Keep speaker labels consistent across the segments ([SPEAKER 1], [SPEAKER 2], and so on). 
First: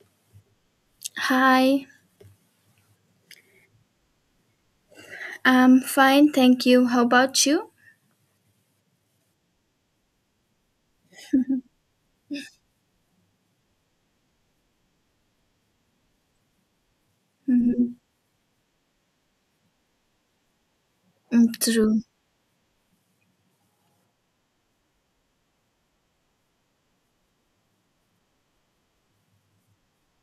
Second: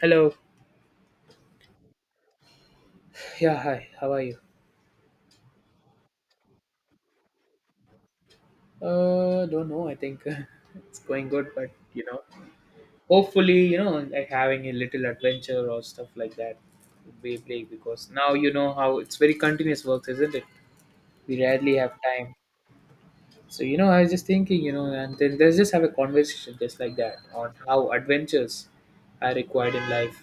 [SPEAKER 1] Hello.
[SPEAKER 2] Hi,
[SPEAKER 1] Yeah, hi. How are you?
[SPEAKER 2] I'm fine, thank you. How about you?
[SPEAKER 1] Don't know. I think it's going good, but hopefully, like having a little adventure or stuff like that would be a break
[SPEAKER 2] Mhm.
[SPEAKER 1] because now you know how it's very continuous work, isn't it? We
[SPEAKER 2] Mm,
[SPEAKER 1] rarely have
[SPEAKER 2] true.
[SPEAKER 1] time. So, I was just thinking, and then let's just have a conversation just like that on how adventures are required in life.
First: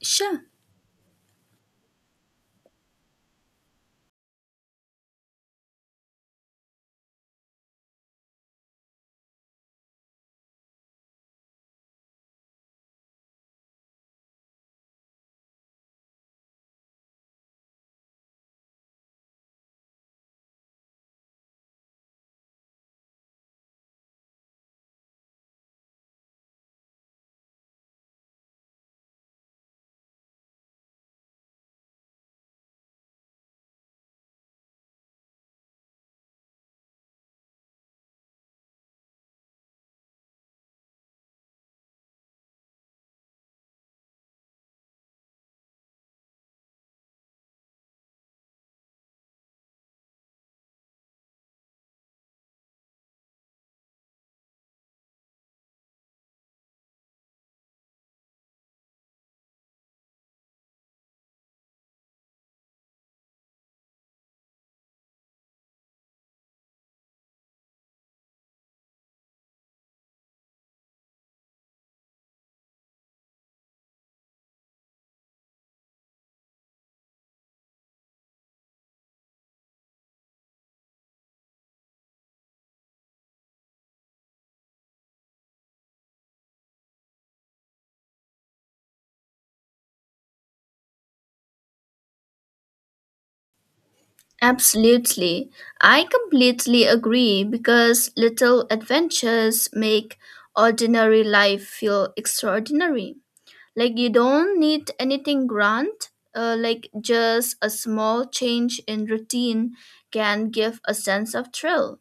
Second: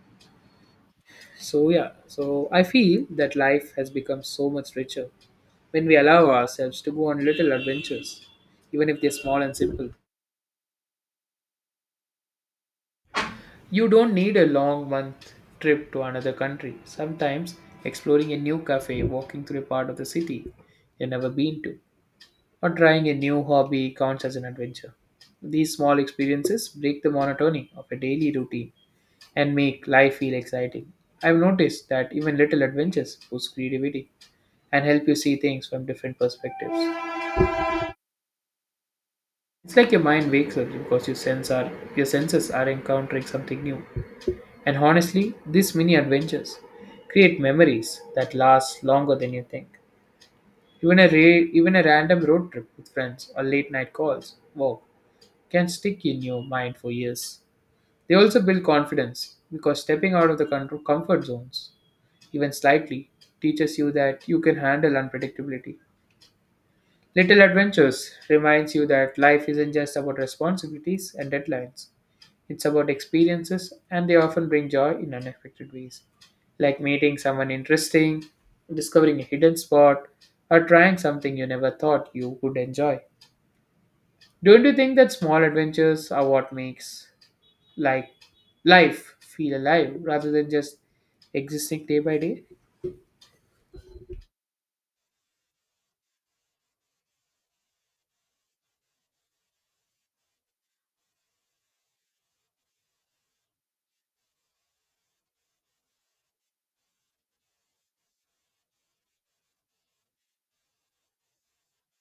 [SPEAKER 2] Sure.
[SPEAKER 1] So yeah, so I feel that life has become so much richer when we allow ourselves to go on little adventures, even if they're small and simple. You don't need a long month trip to another country. Sometimes exploring a new cafe, walking through a part of the city you've never been to, or trying a new hobby counts as an adventure. These small experiences break the monotony of a daily routine and make life feel exciting. I've noticed that even little adventures boost creativity and help you see things from different perspectives. It's like your mind wakes up because your senses are encountering something new. And honestly, these mini adventures create memories that last longer than you think. Even a random road trip with friends or late night calls, wow, can stick in your mind for years. They also build confidence because stepping out of the comfort zones, even slightly, teaches you that you can handle unpredictability. Little adventures reminds you that life isn't just about responsibilities and deadlines. It's about experiences, and they often bring joy in unexpected ways, like meeting someone interesting, discovering a hidden spot, or trying something you never thought you would enjoy. Don't you think that small adventures are what makes like life feel alive rather than just existing day by day?
[SPEAKER 2] Absolutely. I completely agree because little adventures make ordinary life feel extraordinary. Like you don't need anything grand, like just a small change in routine can give a sense of thrill.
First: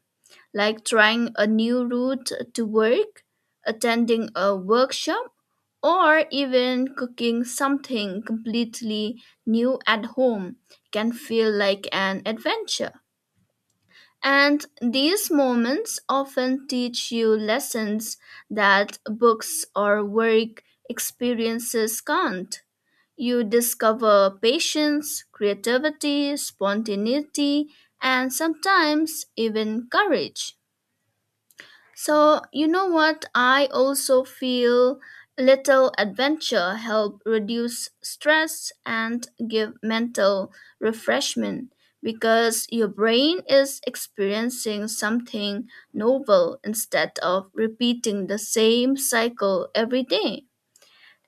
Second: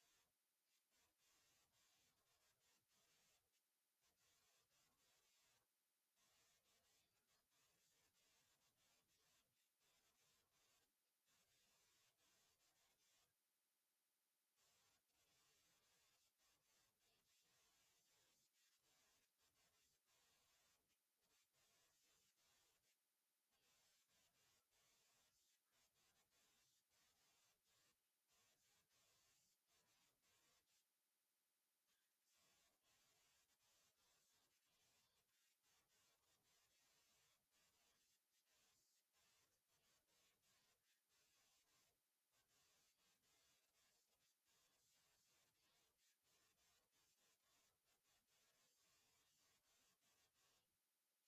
[SPEAKER 2] Like trying a new route to work, attending a workshop, or even cooking something completely new at home can feel like an adventure. And these moments often teach you lessons that books or work experiences can't. You discover patience, creativity, spontaneity, and sometimes even courage. So, you know what? I also feel little adventure help reduce stress and give mental refreshment because your brain is experiencing something novel instead of repeating the same cycle every day.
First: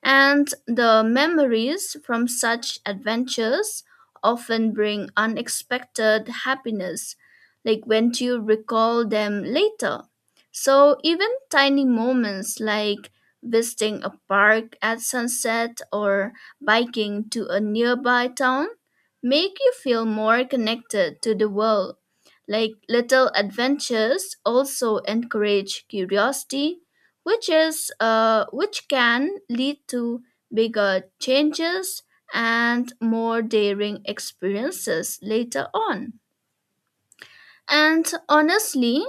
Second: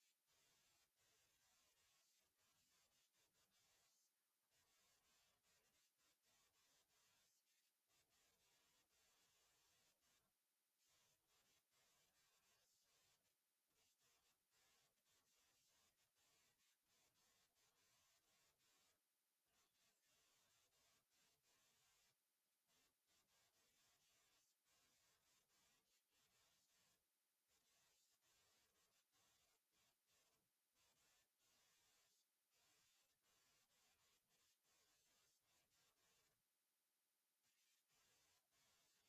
[SPEAKER 2] And the memories from such adventures often bring unexpected happiness, like when you recall them later. So, even tiny moments like visiting a park at sunset or biking to a nearby town make you feel more connected to the world. Like little adventures also encourage curiosity which can lead to bigger changes and more daring experiences later on. And honestly,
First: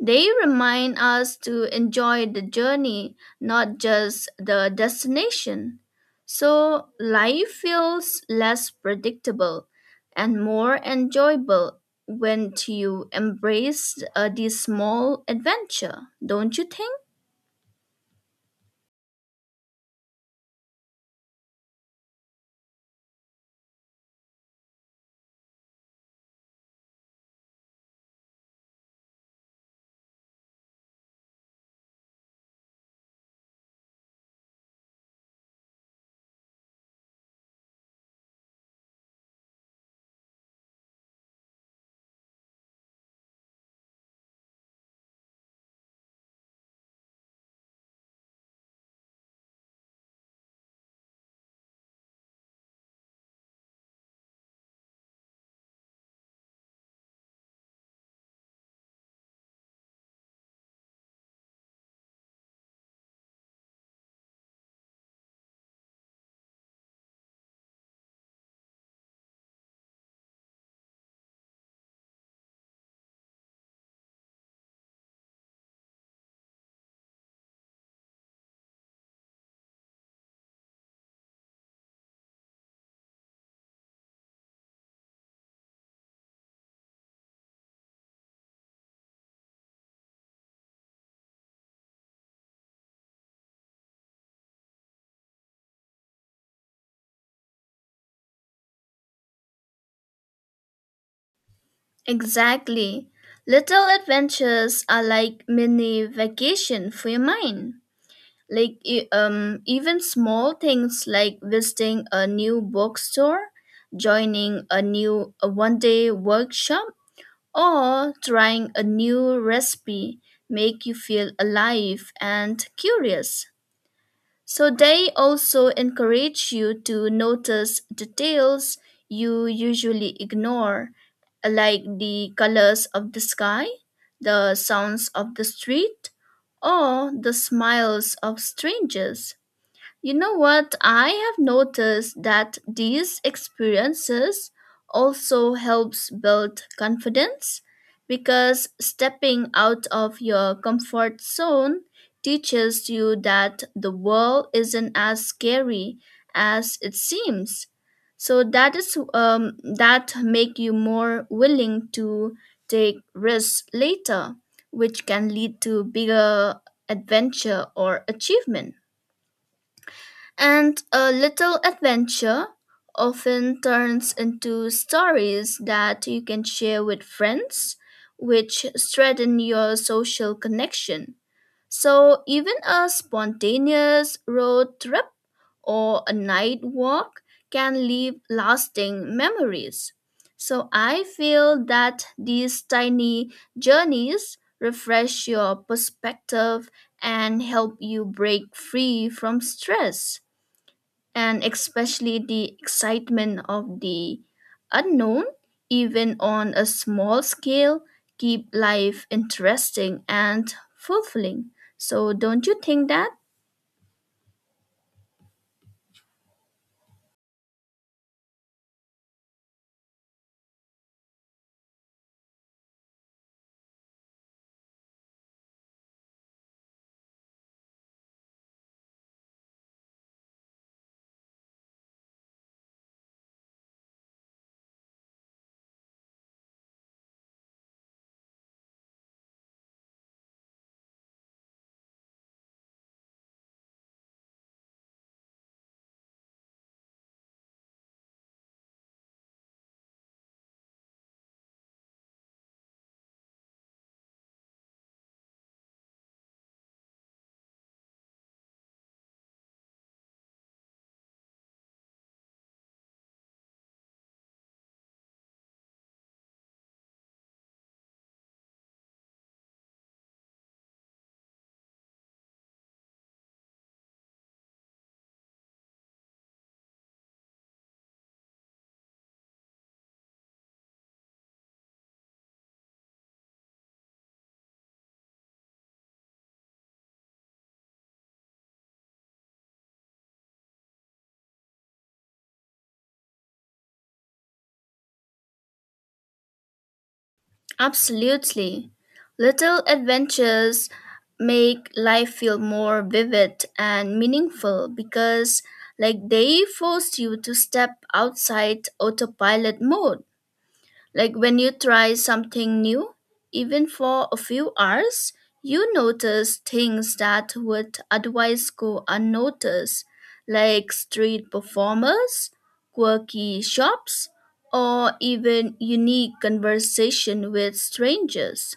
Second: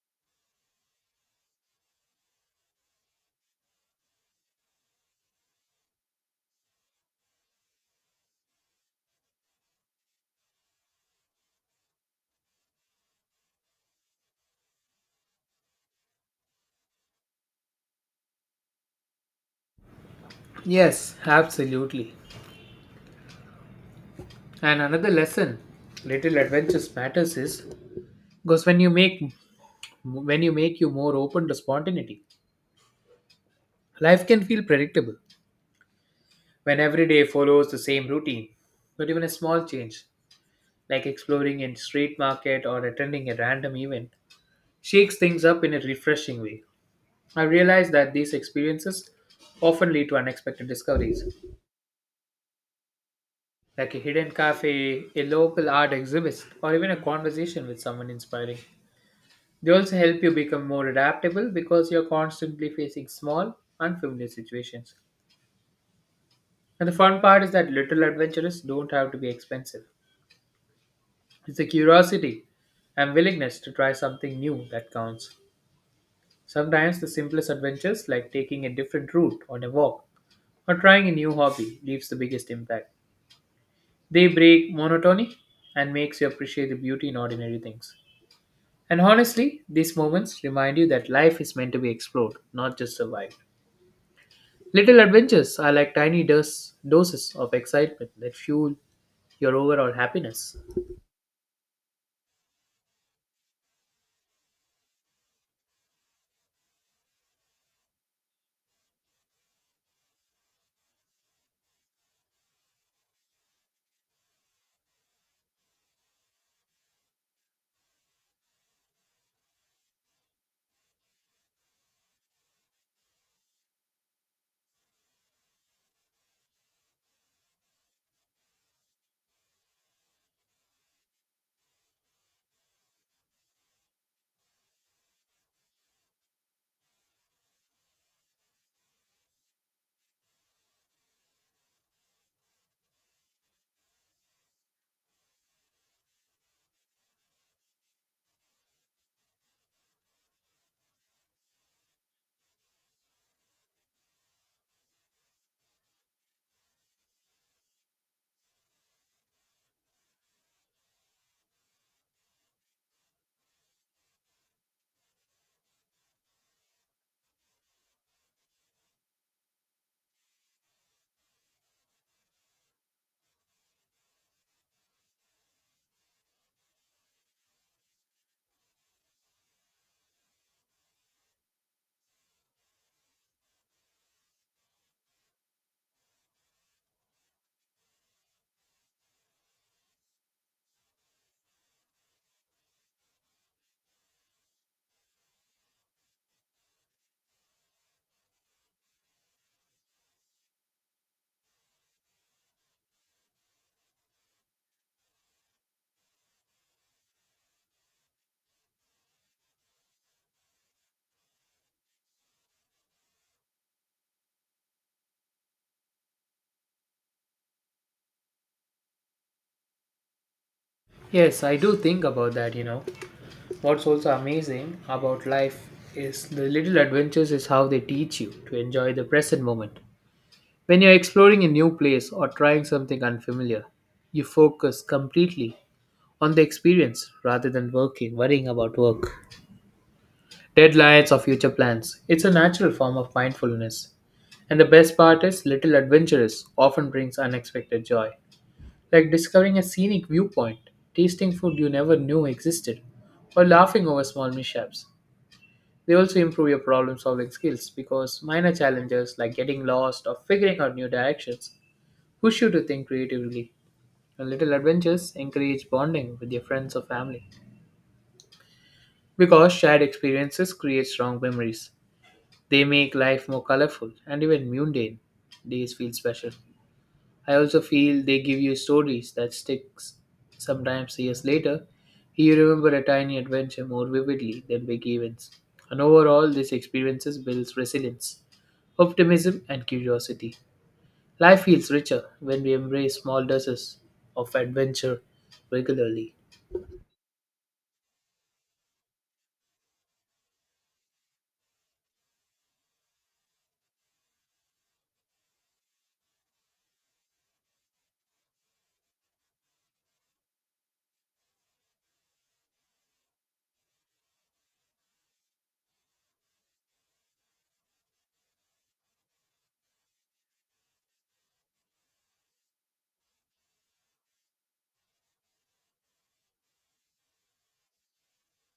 [SPEAKER 2] they remind us to enjoy the journey, not just the destination. So life feels less predictable and more enjoyable when you embrace this small adventure, don't you think?
[SPEAKER 1] Yes, absolutely. And another lesson little adventures matters is because when you make you more open to spontaneity, life can feel predictable when every day follows the same routine, but even a small change like exploring a street market or attending a random event shakes things up in a refreshing way. I realize that these experiences often lead to unexpected discoveries like a hidden cafe, a local art exhibit, or even a conversation with someone inspiring. They also help you become more adaptable because you're constantly facing small unfamiliar situations. And the fun part is that little adventures don't have to be expensive. It's the curiosity and willingness to try something new that counts. Sometimes the simplest adventures, like taking a different route on a walk or trying a new hobby, leaves the biggest impact. They break monotony and makes you appreciate the beauty in ordinary things. And honestly, these moments remind you that life is meant to be explored, not just survived. Little adventures are like tiny doses of excitement that fuel your overall happiness.
[SPEAKER 2] Exactly. Little adventures are like mini vacation for your mind. Like even small things like visiting a new bookstore, joining a one-day workshop, or trying a new recipe make you feel alive and curious. So they also encourage you to notice details you usually ignore, like the colors of the sky, the sounds of the street, or the smiles of strangers. You know what? I have noticed that these experiences also helps build confidence because stepping out of your comfort zone teaches you that the world isn't as scary as it seems. So that is that make you more willing to take risks later, which can lead to bigger adventure or achievement. And a little adventure often turns into stories that you can share with friends, which strengthen your social connection. So, even a spontaneous road trip or a night walk can leave lasting memories. So, I feel that these tiny journeys refresh your perspective and help you break free from stress and especially the excitement of the unknown, even on a small scale, keep life interesting and fulfilling. So, don't you think that?
[SPEAKER 1] Yes, I do think about that, you know. What's also amazing about life is the little adventures is how they teach you to enjoy the present moment. When you're exploring a new place or trying something unfamiliar, you focus completely on the experience rather than worrying about work, deadlines, or future plans. It's a natural form of mindfulness. And the best part is little adventures often brings unexpected joy like discovering a scenic viewpoint, tasting food you never knew existed, or laughing over small mishaps. They also improve your problem solving skills because minor challenges like getting lost or figuring out new directions push you to think creatively. And little adventures encourage bonding with your friends or family because shared experiences create strong memories. They make life more colorful and even mundane days feel special. I also feel they give you stories that sticks. Sometimes years later, you remember a tiny adventure more vividly than big events. And overall, these experiences builds resilience, optimism, and curiosity. Life feels richer when we embrace small doses of adventure regularly.
[SPEAKER 2] Absolutely. Little adventures make life feel more vivid and meaningful because like they force you to step outside autopilot mode. Like when you try something new, even for a few hours, you notice things that would otherwise go unnoticed, like street performers, quirky shops, or even unique conversation with strangers.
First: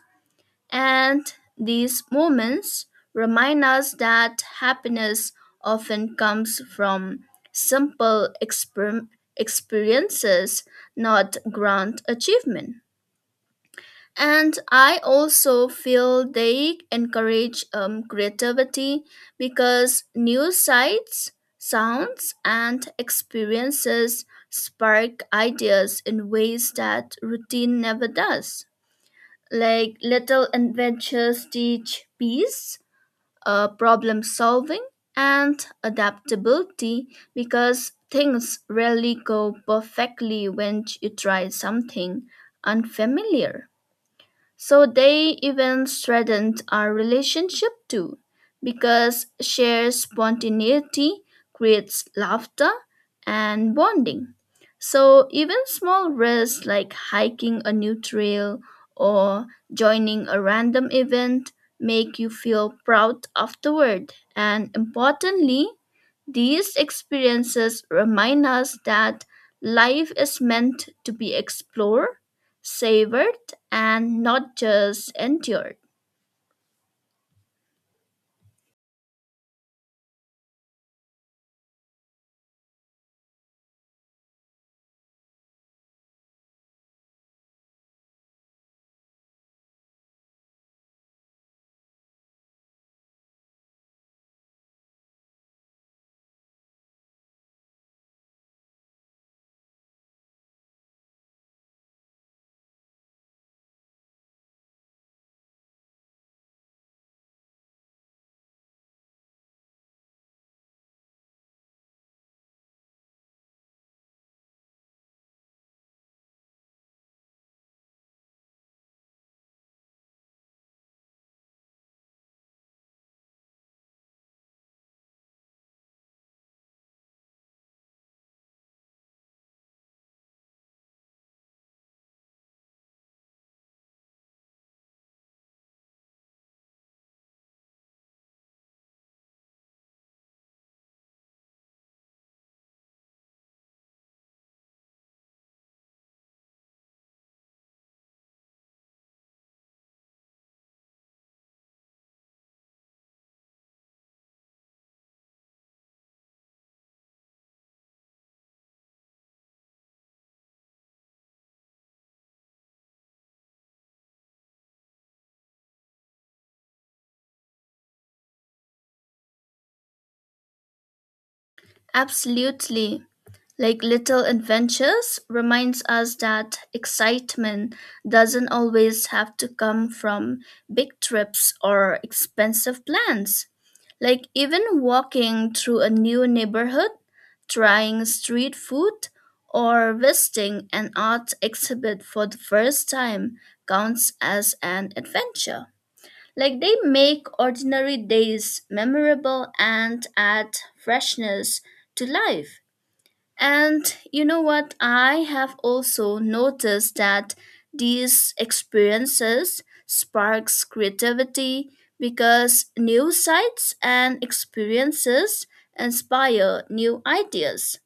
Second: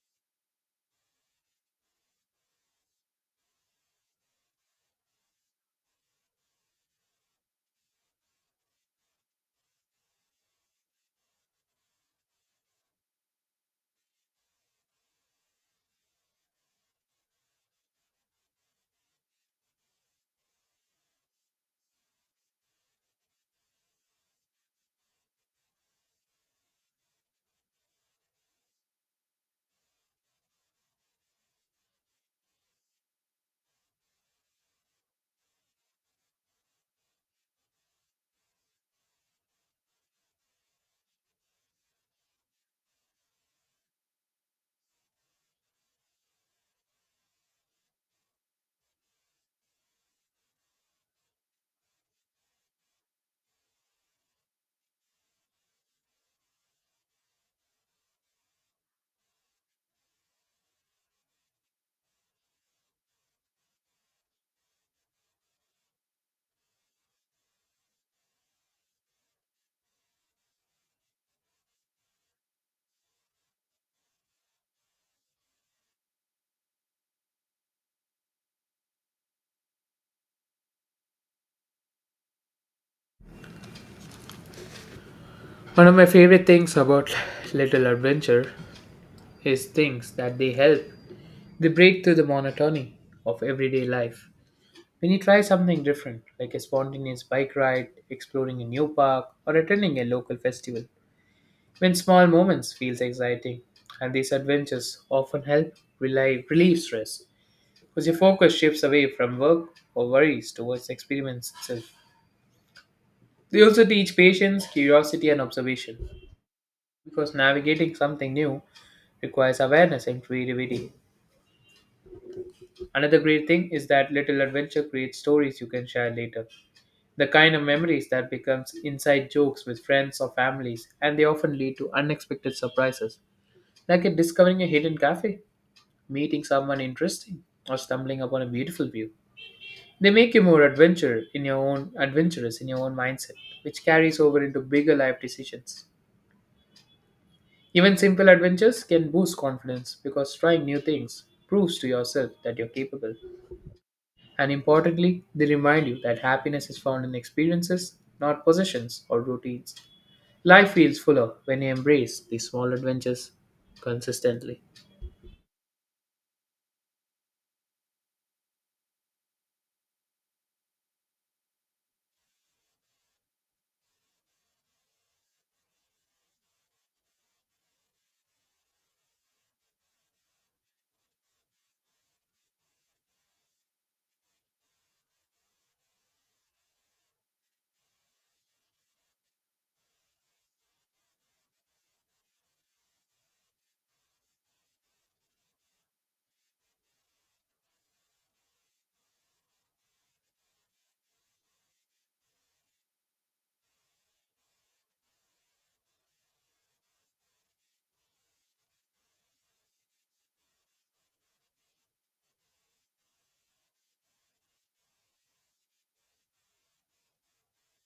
[SPEAKER 2] And these moments remind us that happiness often comes from simple exper- experiences, not grand achievement. And I also feel they encourage creativity because new sights, sounds, and experiences spark ideas in ways that routine never does. Like little adventures teach peace, problem solving, and adaptability because things rarely go perfectly when you try something unfamiliar. So they even threatened our relationship too, because shared spontaneity creates laughter and bonding. So even small risks like hiking a new trail or joining a random event make you feel proud afterward. And importantly, these experiences remind us that life is meant to be explored, savored, and not just endured.
[SPEAKER 1] One of my favorite things about little adventure is things that they help. They break through the monotony of everyday life. When you try something different, like a spontaneous bike ride, exploring a new park, or attending a local festival, when small moments feels exciting, and these adventures often help relieve stress, because your focus shifts away from work or worries towards the experience itself. They also teach patience, curiosity, and observation, because navigating something new requires awareness and creativity. Another great thing is that little adventure creates stories you can share later. The kind of memories that becomes inside jokes with friends or families, and they often lead to unexpected surprises, like in discovering a hidden cafe, meeting someone interesting, or stumbling upon a beautiful view. They make you more adventure in your own adventurous in your own mindset, which carries over into bigger life decisions. Even simple adventures can boost confidence because trying new things proves to yourself that you're capable. And importantly, they remind you that happiness is found in experiences, not possessions or routines. Life feels fuller when you embrace these small adventures consistently.
[SPEAKER 2] Absolutely. Like little adventures reminds us that excitement doesn't always have to come from big trips or expensive plans, like even walking through a new neighborhood, trying street food, or visiting an art exhibit for the first time counts as an adventure. Like they make ordinary days memorable and add freshness to life. And you know what? I have also noticed that these experiences sparks creativity because new sights and experiences inspire new ideas.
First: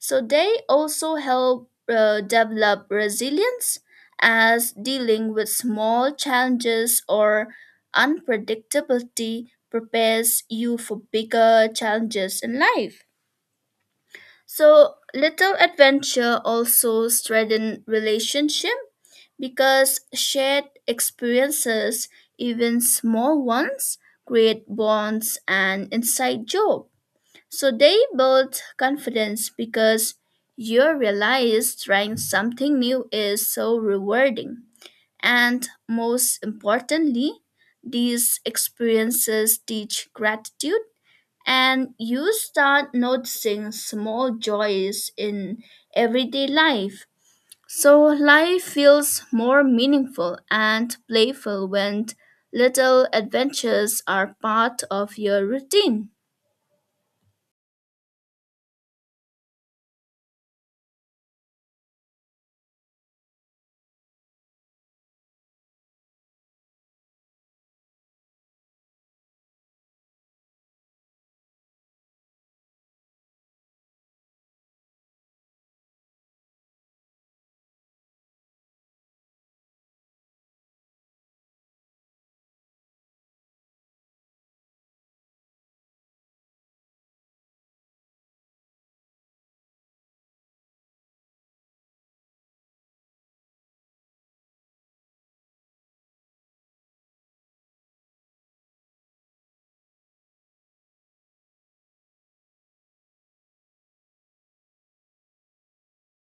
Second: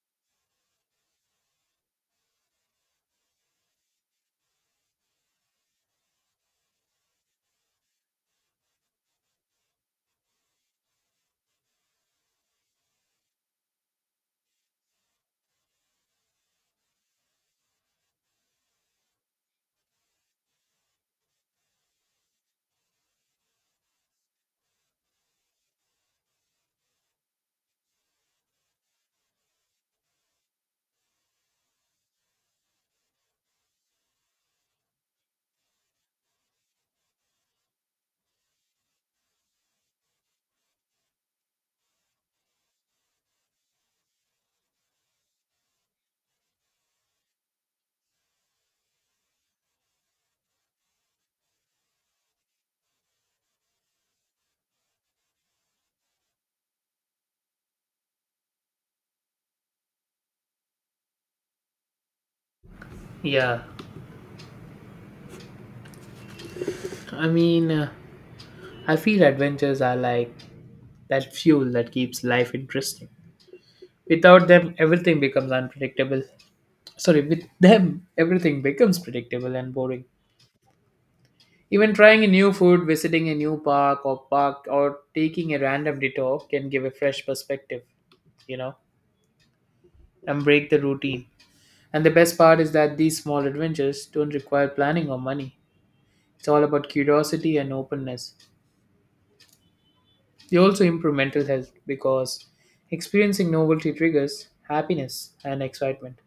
[SPEAKER 2] So they also help develop resilience as dealing with small challenges or unpredictability prepares you for bigger challenges in life. So little adventure also strengthen relationship because shared experiences, even small ones, create bonds and inside joke. So they build confidence because you realize trying something new is so rewarding. And most importantly, these experiences teach gratitude and you start noticing small joys in everyday life. So life feels more meaningful and playful when little adventures are part of your routine.
[SPEAKER 1] Yeah, I mean, I feel adventures are like that fuel that keeps life interesting. Without them, everything becomes unpredictable. Sorry, with them, everything becomes predictable and boring. Even trying a new food, visiting a new park or park, or taking a random detour can give a fresh perspective, you know, and break the routine. And the best part is that these small adventures don't require planning or money. It's all about curiosity and openness. They also improve mental health because experiencing novelty triggers happiness and excitement.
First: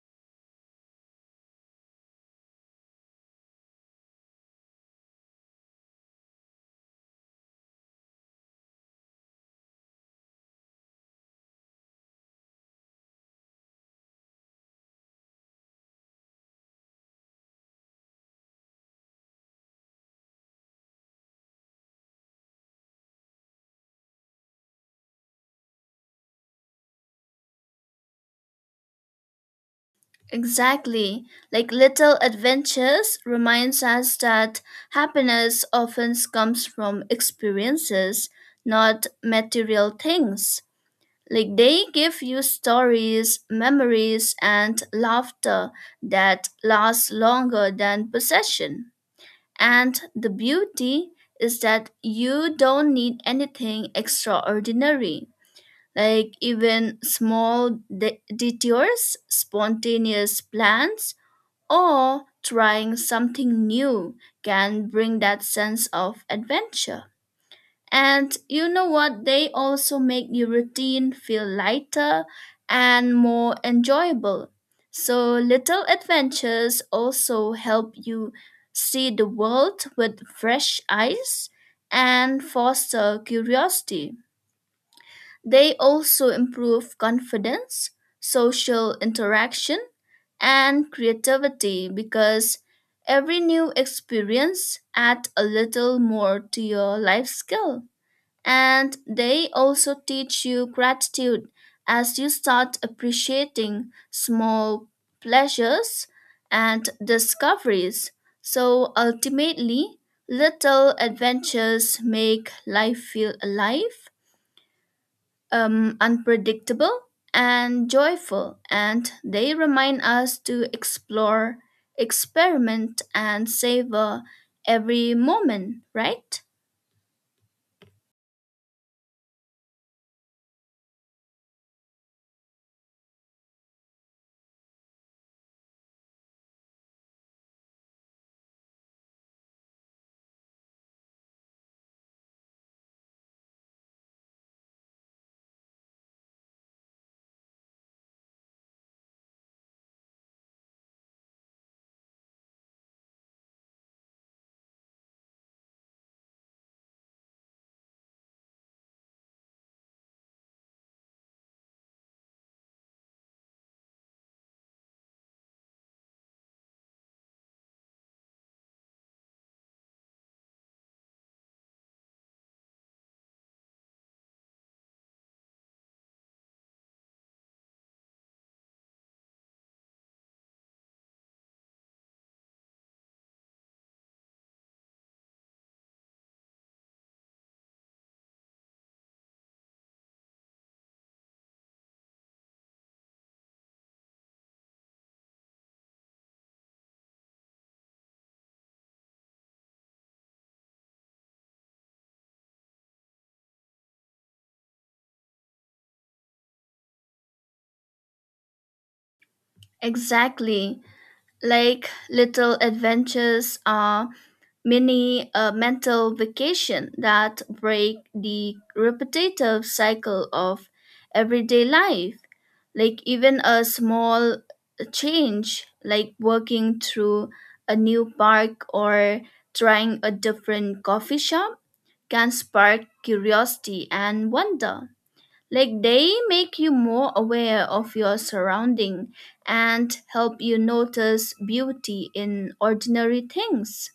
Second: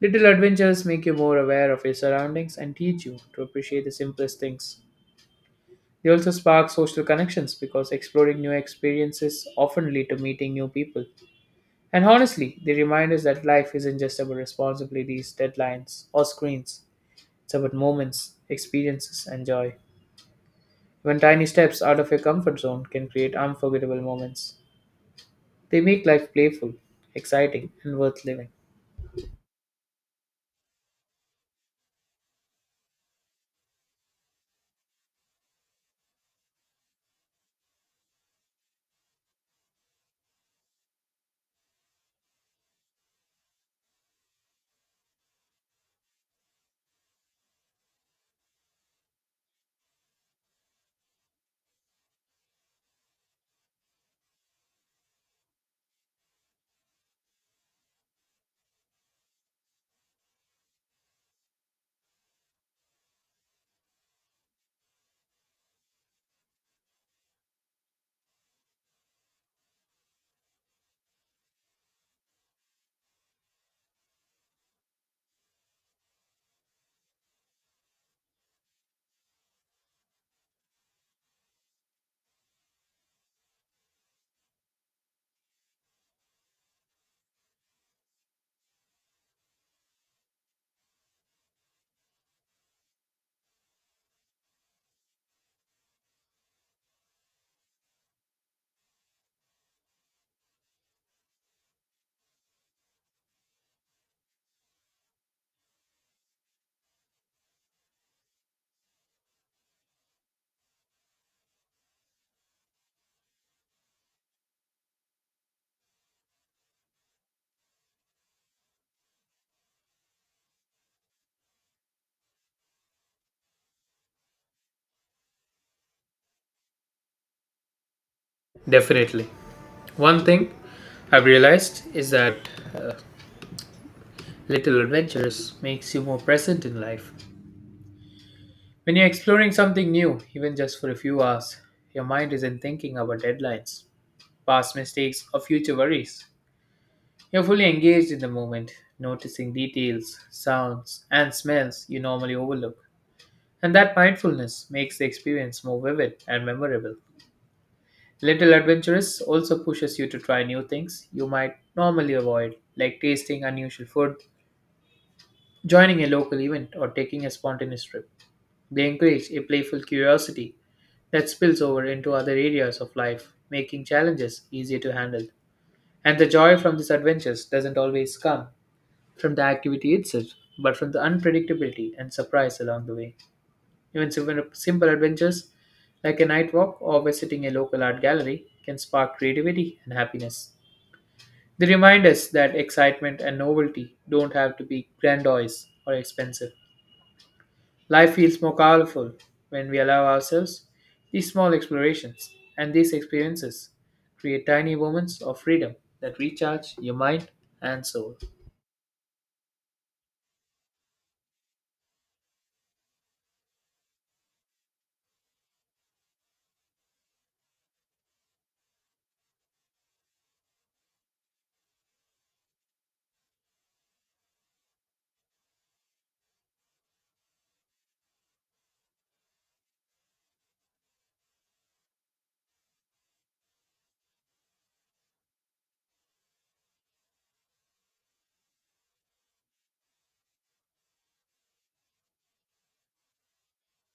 [SPEAKER 1] Little adventures make you more aware of your surroundings and teach you to appreciate the simplest things. They also spark social connections because exploring new experiences often lead to meeting new people. And honestly, they remind us that life isn't just about responsibilities, deadlines, or screens. It's about moments, experiences, and joy. Even tiny steps out of your comfort zone can create unforgettable moments. They make life playful, exciting, and worth living.
[SPEAKER 2] Exactly. Like little adventures reminds us that happiness often comes from experiences, not material things. Like they give you stories, memories, and laughter that lasts longer than possession. And the beauty is that you don't need anything extraordinary. Like even detours, spontaneous plans, or trying something new can bring that sense of adventure. And you know what? They also make your routine feel lighter and more enjoyable. So, little adventures also help you see the world with fresh eyes and foster curiosity. They also improve confidence, social interaction, and creativity because every new experience adds a little more to your life skill. And they also teach you gratitude as you start appreciating small pleasures and discoveries. So ultimately, little adventures make life feel alive, unpredictable, and joyful. And they remind us to explore, experiment, and savor every moment, right?
[SPEAKER 1] Definitely. One thing I've realized is that uh, little adventures makes you more present in life. When you're exploring something new, even just for a few hours, your mind isn't thinking about deadlines, past mistakes, or future worries. You're fully engaged in the moment, noticing details, sounds, and smells you normally overlook. And that mindfulness makes the experience more vivid and memorable. Little adventurous also pushes you to try new things you might normally avoid, like tasting unusual food, joining a local event, or taking a spontaneous trip. They encourage a playful curiosity that spills over into other areas of life, making challenges easier to handle. And the joy from these adventures doesn't always come from the activity itself, but from the unpredictability and surprise along the way. Even simple adventures like a night walk or visiting a local art gallery can spark creativity and happiness. They remind us that excitement and novelty don't have to be grandiose or expensive. Life feels more colorful when we allow ourselves these small explorations, and these experiences create tiny moments of freedom that recharge your mind and soul.
[SPEAKER 2] Exactly. Like little adventures are mini a mental vacation that break the repetitive cycle of everyday life. Like even a small change, like walking through a new park or trying a different coffee shop, can spark curiosity and wonder. Like they make you more aware of your surrounding and help you notice beauty in ordinary things.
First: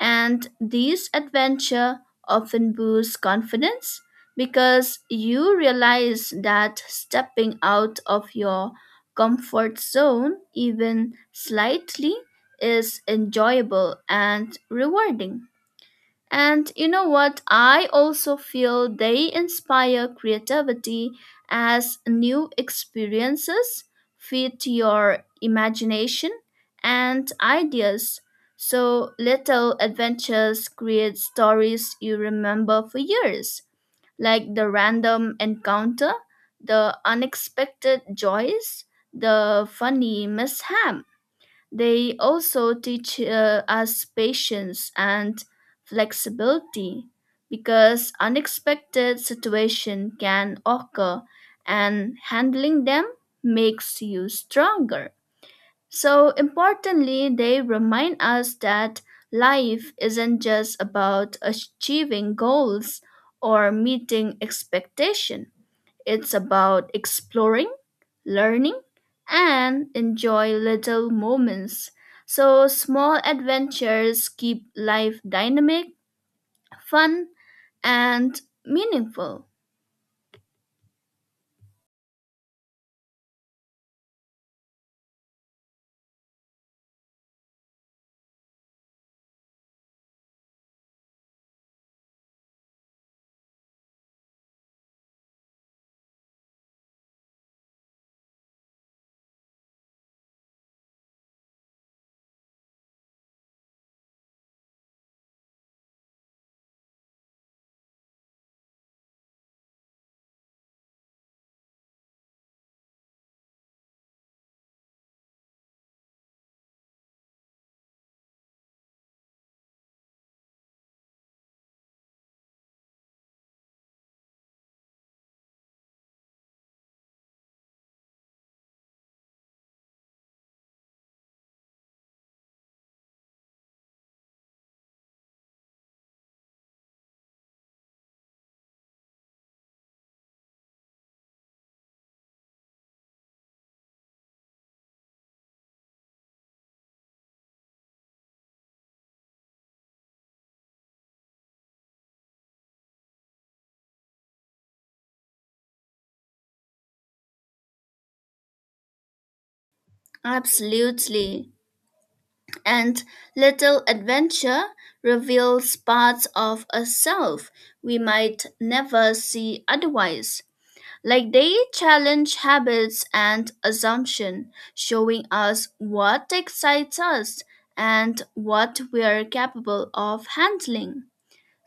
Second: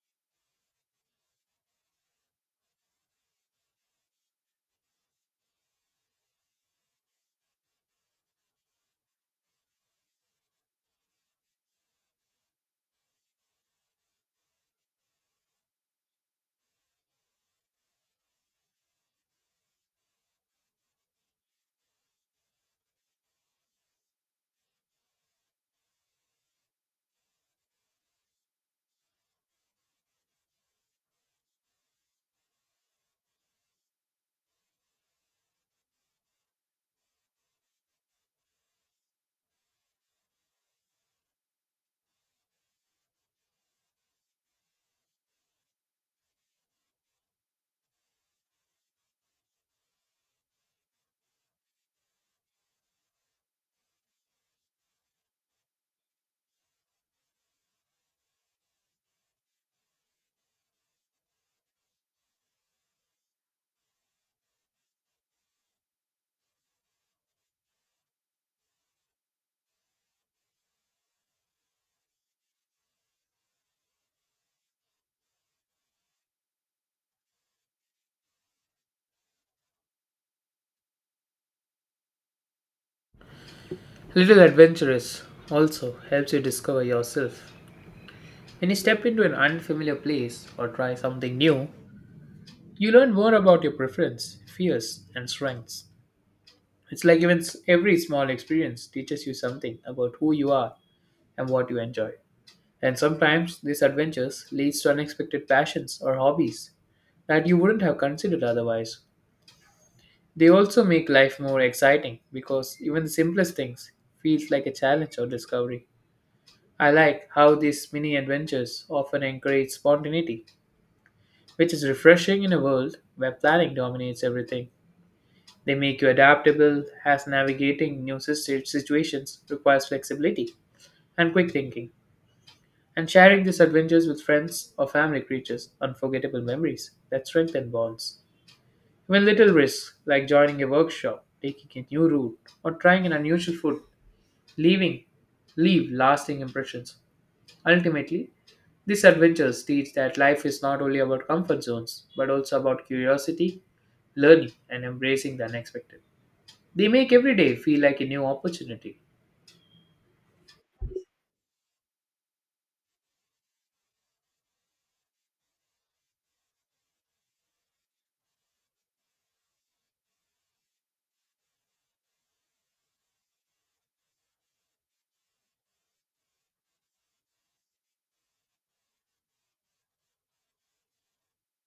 [SPEAKER 2] And these adventure often boost confidence because you realize that stepping out of your comfort zone even slightly is enjoyable and rewarding. And you know what? I also feel they inspire creativity as new experiences feed your imagination and ideas. So little adventures create stories you remember for years, like the random encounter, the unexpected joys, the funny mishap. They also teach us patience and flexibility because unexpected situations can occur and handling them makes you stronger. So, importantly, they remind us that life isn't just about achieving goals or meeting expectation. It's about exploring, learning, and enjoy little moments. So, small adventures keep life dynamic, fun, and meaningful.
[SPEAKER 1] Little adventurous also helps you discover yourself. When you step into an unfamiliar place or try something new, you learn more about your preference, fears, and strengths. It's like every small experience teaches you something about who you are and what you enjoy. And sometimes these adventures leads to unexpected passions or hobbies that you wouldn't have considered otherwise. They also make life more exciting because even the simplest things feels like a challenge or discovery. I like how these mini adventures often encourage spontaneity, which is refreshing in a world where planning dominates everything. They make you adaptable, as navigating new situations requires flexibility and quick thinking. And sharing these adventures with friends or family creates unforgettable memories that strengthen bonds. Even little risks, like joining a workshop, taking a new route, or trying an unusual food, leaving, leave lasting impressions. Ultimately, these adventures teach that life is not only about comfort zones, but also about curiosity, learning, and embracing the unexpected. They make every day feel like a new opportunity.
[SPEAKER 2] Absolutely. And little adventure reveals parts of a self we might never see otherwise. Like they challenge habits and assumption, showing us what excites us and what we are capable of handling.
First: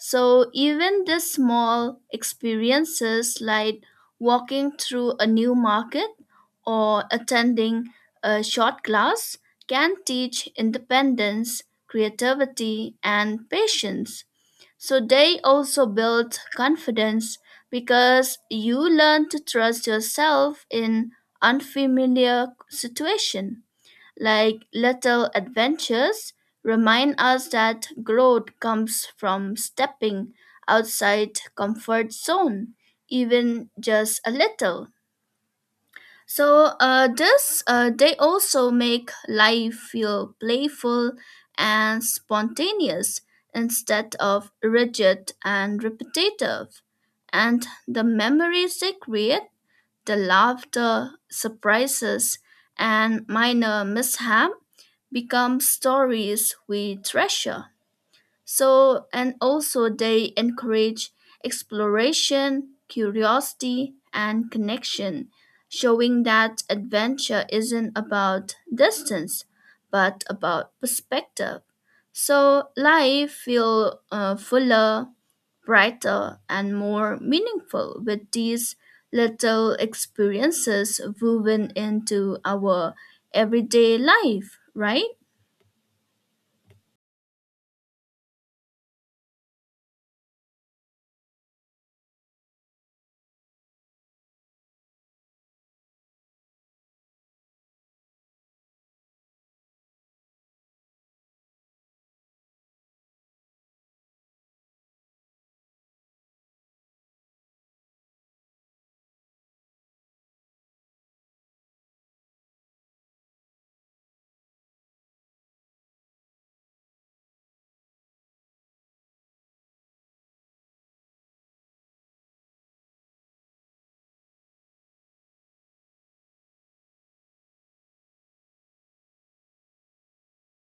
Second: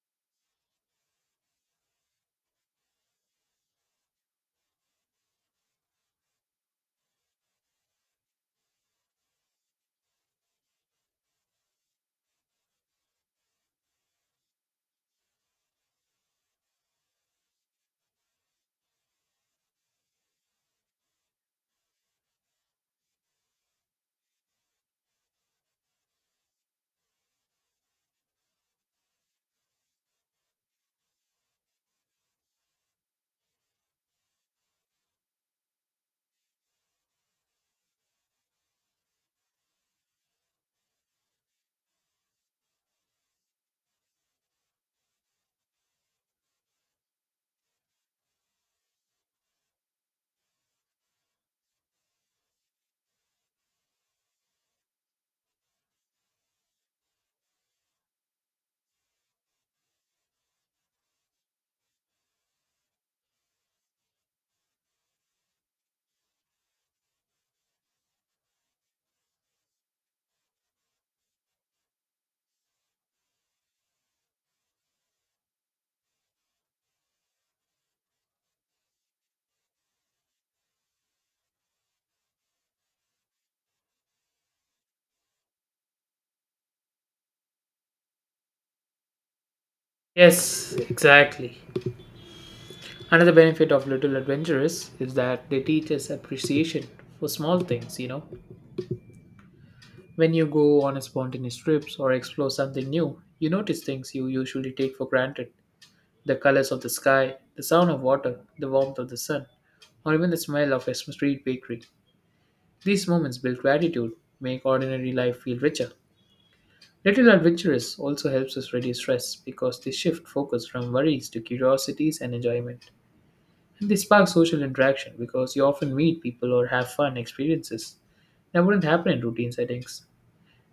[SPEAKER 2] So even the small experiences like walking through a new market or attending a short class can teach independence, creativity and patience. So they also build confidence because you learn to trust yourself in unfamiliar situation. Like little adventures remind us that growth comes from stepping outside comfort zone, even just a little. So this they also make life feel playful and spontaneous instead of rigid and repetitive. And the memories they create, the laughter, surprises, and minor mishap become stories we treasure. So, and also they encourage exploration, curiosity, and connection, showing that adventure isn't about distance, but about perspective. So, life feels fuller, brighter, and more meaningful with these little experiences woven into our everyday life, right?
[SPEAKER 1] Yes, exactly. Another benefit of little adventures is that they teach us appreciation for small things, you know. When you go on a spontaneous trips or explore something new, you notice things you usually take for granted. The colors of the sky, the sound of water, the warmth of the sun, or even the smell of a street bakery. These moments build gratitude, make ordinary life feel richer. Little adventures also helps us reduce stress because they shift focus from worries to curiosities and enjoyment. And they spark social interaction because you often meet people or have fun experiences that wouldn't happen in routine settings.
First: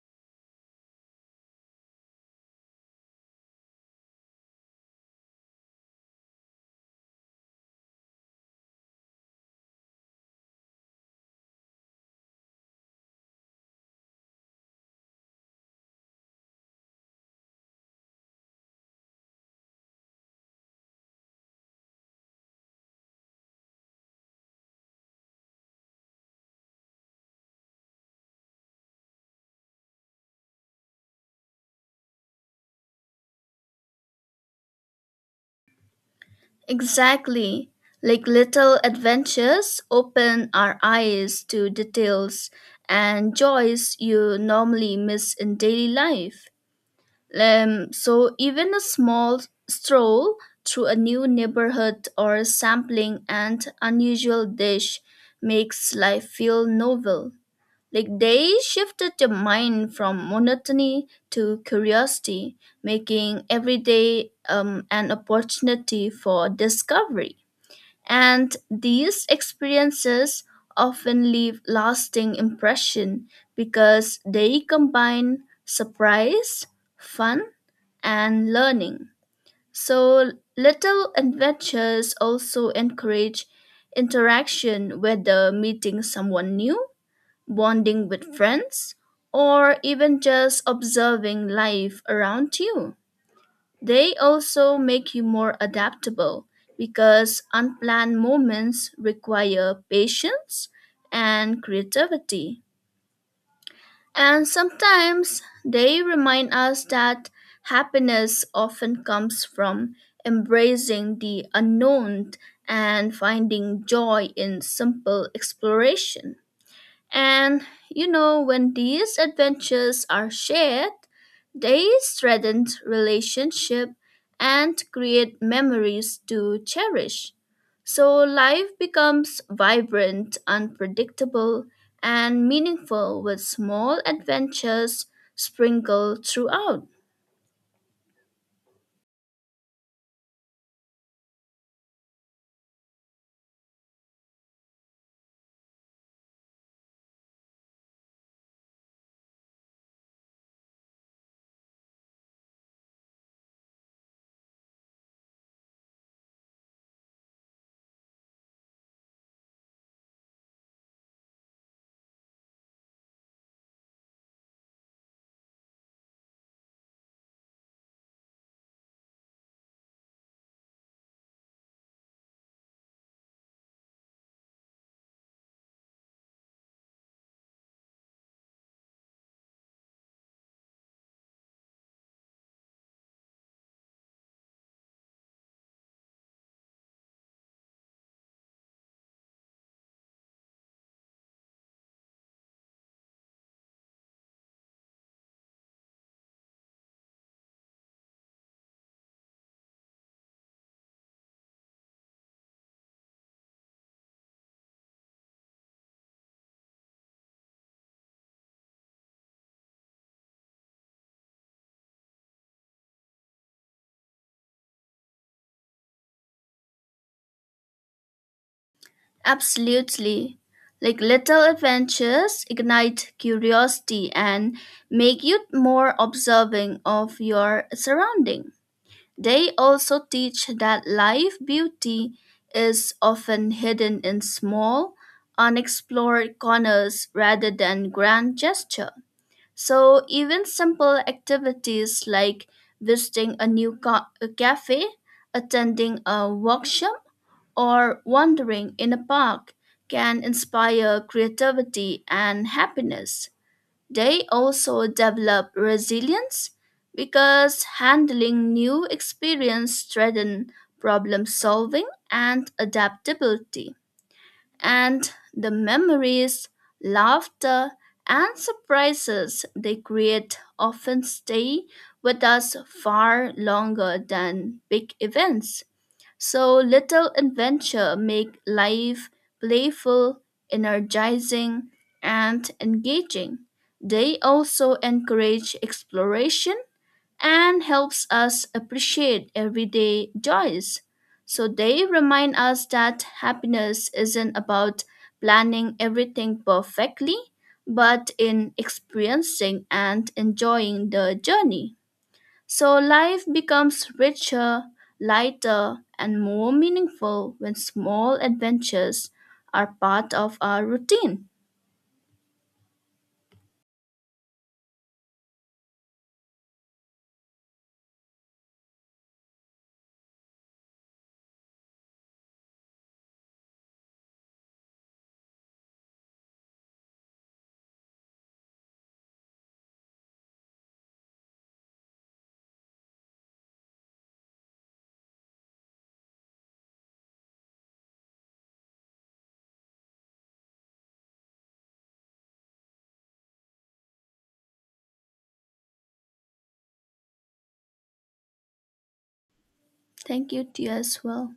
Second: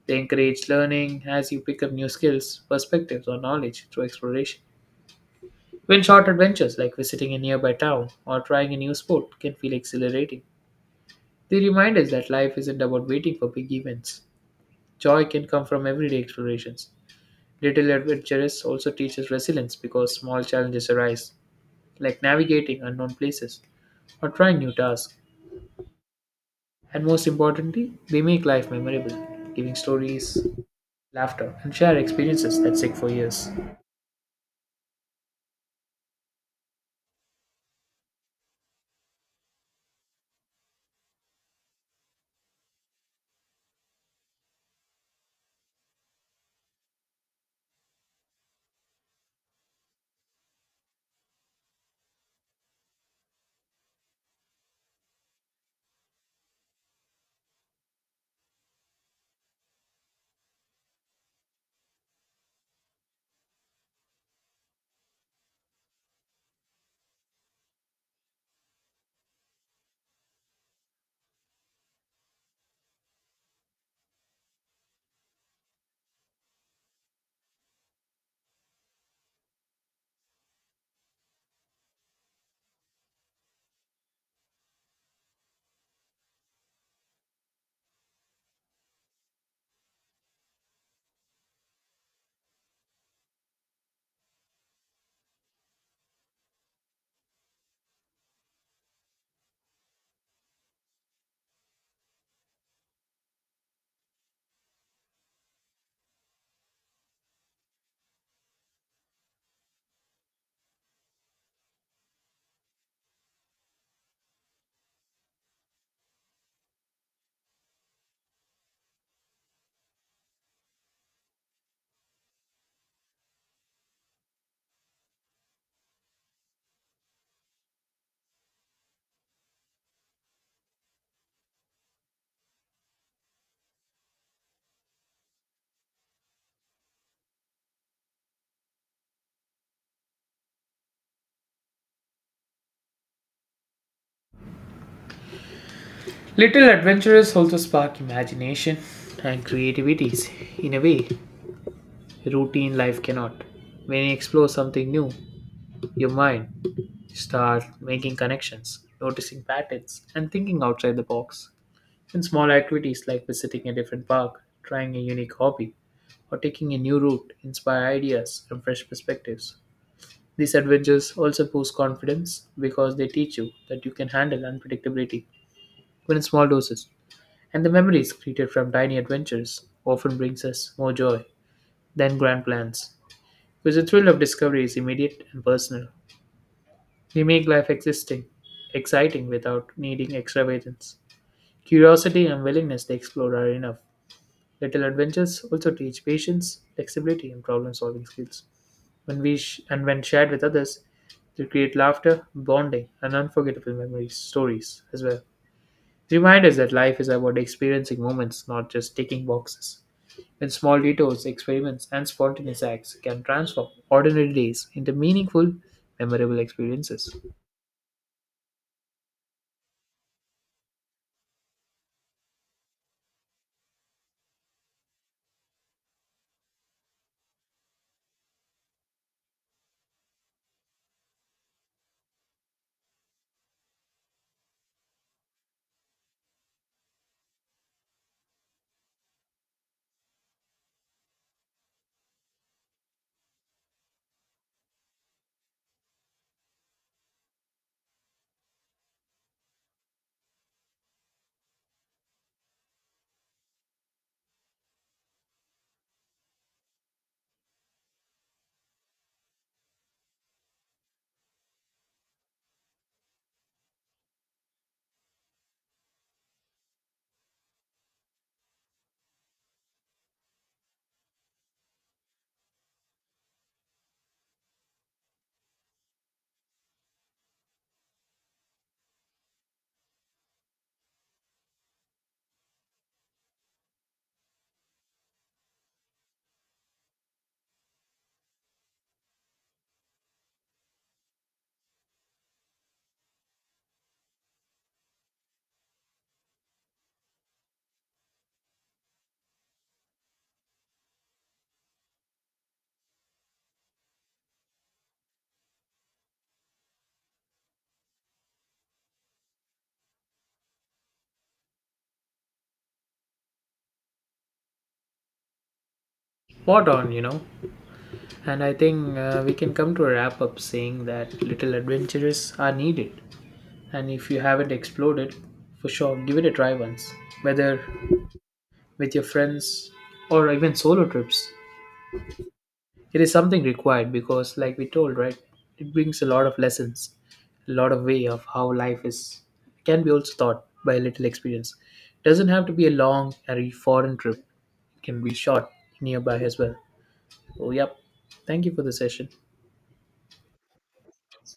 [SPEAKER 1] They encourage learning as you pick up new skills, perspectives, or knowledge through exploration. Even short adventures like visiting a nearby town or trying a new sport can feel exhilarating. They remind us that life isn't about waiting for big events. Joy can come from everyday explorations. Little adventures also teaches resilience because small challenges arise, like navigating unknown places or trying new tasks. And most importantly, they make life memorable, giving stories, laughter, and shared experiences that stick for years.
[SPEAKER 2] Exactly. Like little adventures open our eyes to details and joys you normally miss in daily life. So, even a small stroll through a new neighborhood or sampling an unusual dish makes life feel novel. Like they shifted your mind from monotony to curiosity, making every day an opportunity for discovery. And these experiences often leave lasting impression because they combine surprise, fun, and learning. So little adventures also encourage interaction, whether meeting someone new, bonding with friends, or even just observing life around you. They also make you more adaptable because unplanned moments require patience and creativity. And sometimes they remind us that happiness often comes from embracing the unknown and finding joy in simple exploration. And you know, when these adventures are shared, they strengthen relationship and create memories to cherish. So life becomes vibrant, unpredictable, and meaningful with small adventures sprinkled throughout.
[SPEAKER 1] Little adventures also spark imagination and creativities in a way routine life cannot. When you explore something new, your mind starts making connections, noticing patterns, and thinking outside the box. Even small activities like visiting a different park, trying a unique hobby, or taking a new route inspire ideas and fresh perspectives. These adventures also boost confidence because they teach you that you can handle unpredictability, even in small doses. And the memories created from tiny adventures often brings us more joy than grand plans, because the thrill of discovery is immediate and personal. We make life existing, exciting without needing extravagance. Curiosity and willingness to explore are enough. Little adventures also teach patience, flexibility, and problem-solving skills. When we sh- and when shared with others, they create laughter, bonding, and unforgettable memories, stories as well. Reminders that life is about experiencing moments, not just ticking boxes. When small detours, experiments, and spontaneous acts can transform ordinary days into meaningful, memorable experiences.
[SPEAKER 2] Absolutely. Like little adventures ignite curiosity and make you more observing of your surrounding. They also teach that life beauty is often hidden in small, unexplored corners rather than grand gesture. So even simple activities like visiting a new ca- a cafe, attending a workshop, or wandering in a park can inspire creativity and happiness. They also develop resilience because handling new experience strengthen problem solving and adaptability. And the memories, laughter, and surprises they create often stay with us far longer than big events. So little adventure make life playful, energizing, and engaging. They also encourage exploration and helps us appreciate everyday joys. So they remind us that happiness isn't about planning everything perfectly, but in experiencing and enjoying the journey. So life becomes richer, lighter, and more meaningful when small adventures are part of our routine.
[SPEAKER 1] Spot on, you know. And I think we can come to a wrap up saying that little adventures are needed, and if you haven't explored it, for sure give it a try once, whether with your friends or even solo trips. It is something required, because like we told, right, it brings a lot of lessons. A lot of way of how life is can be also taught by a little experience. It doesn't have to be a long or a foreign trip, it can be short, nearby as well. Oh yep, thank you for the session.
[SPEAKER 2] Thank you to you as well.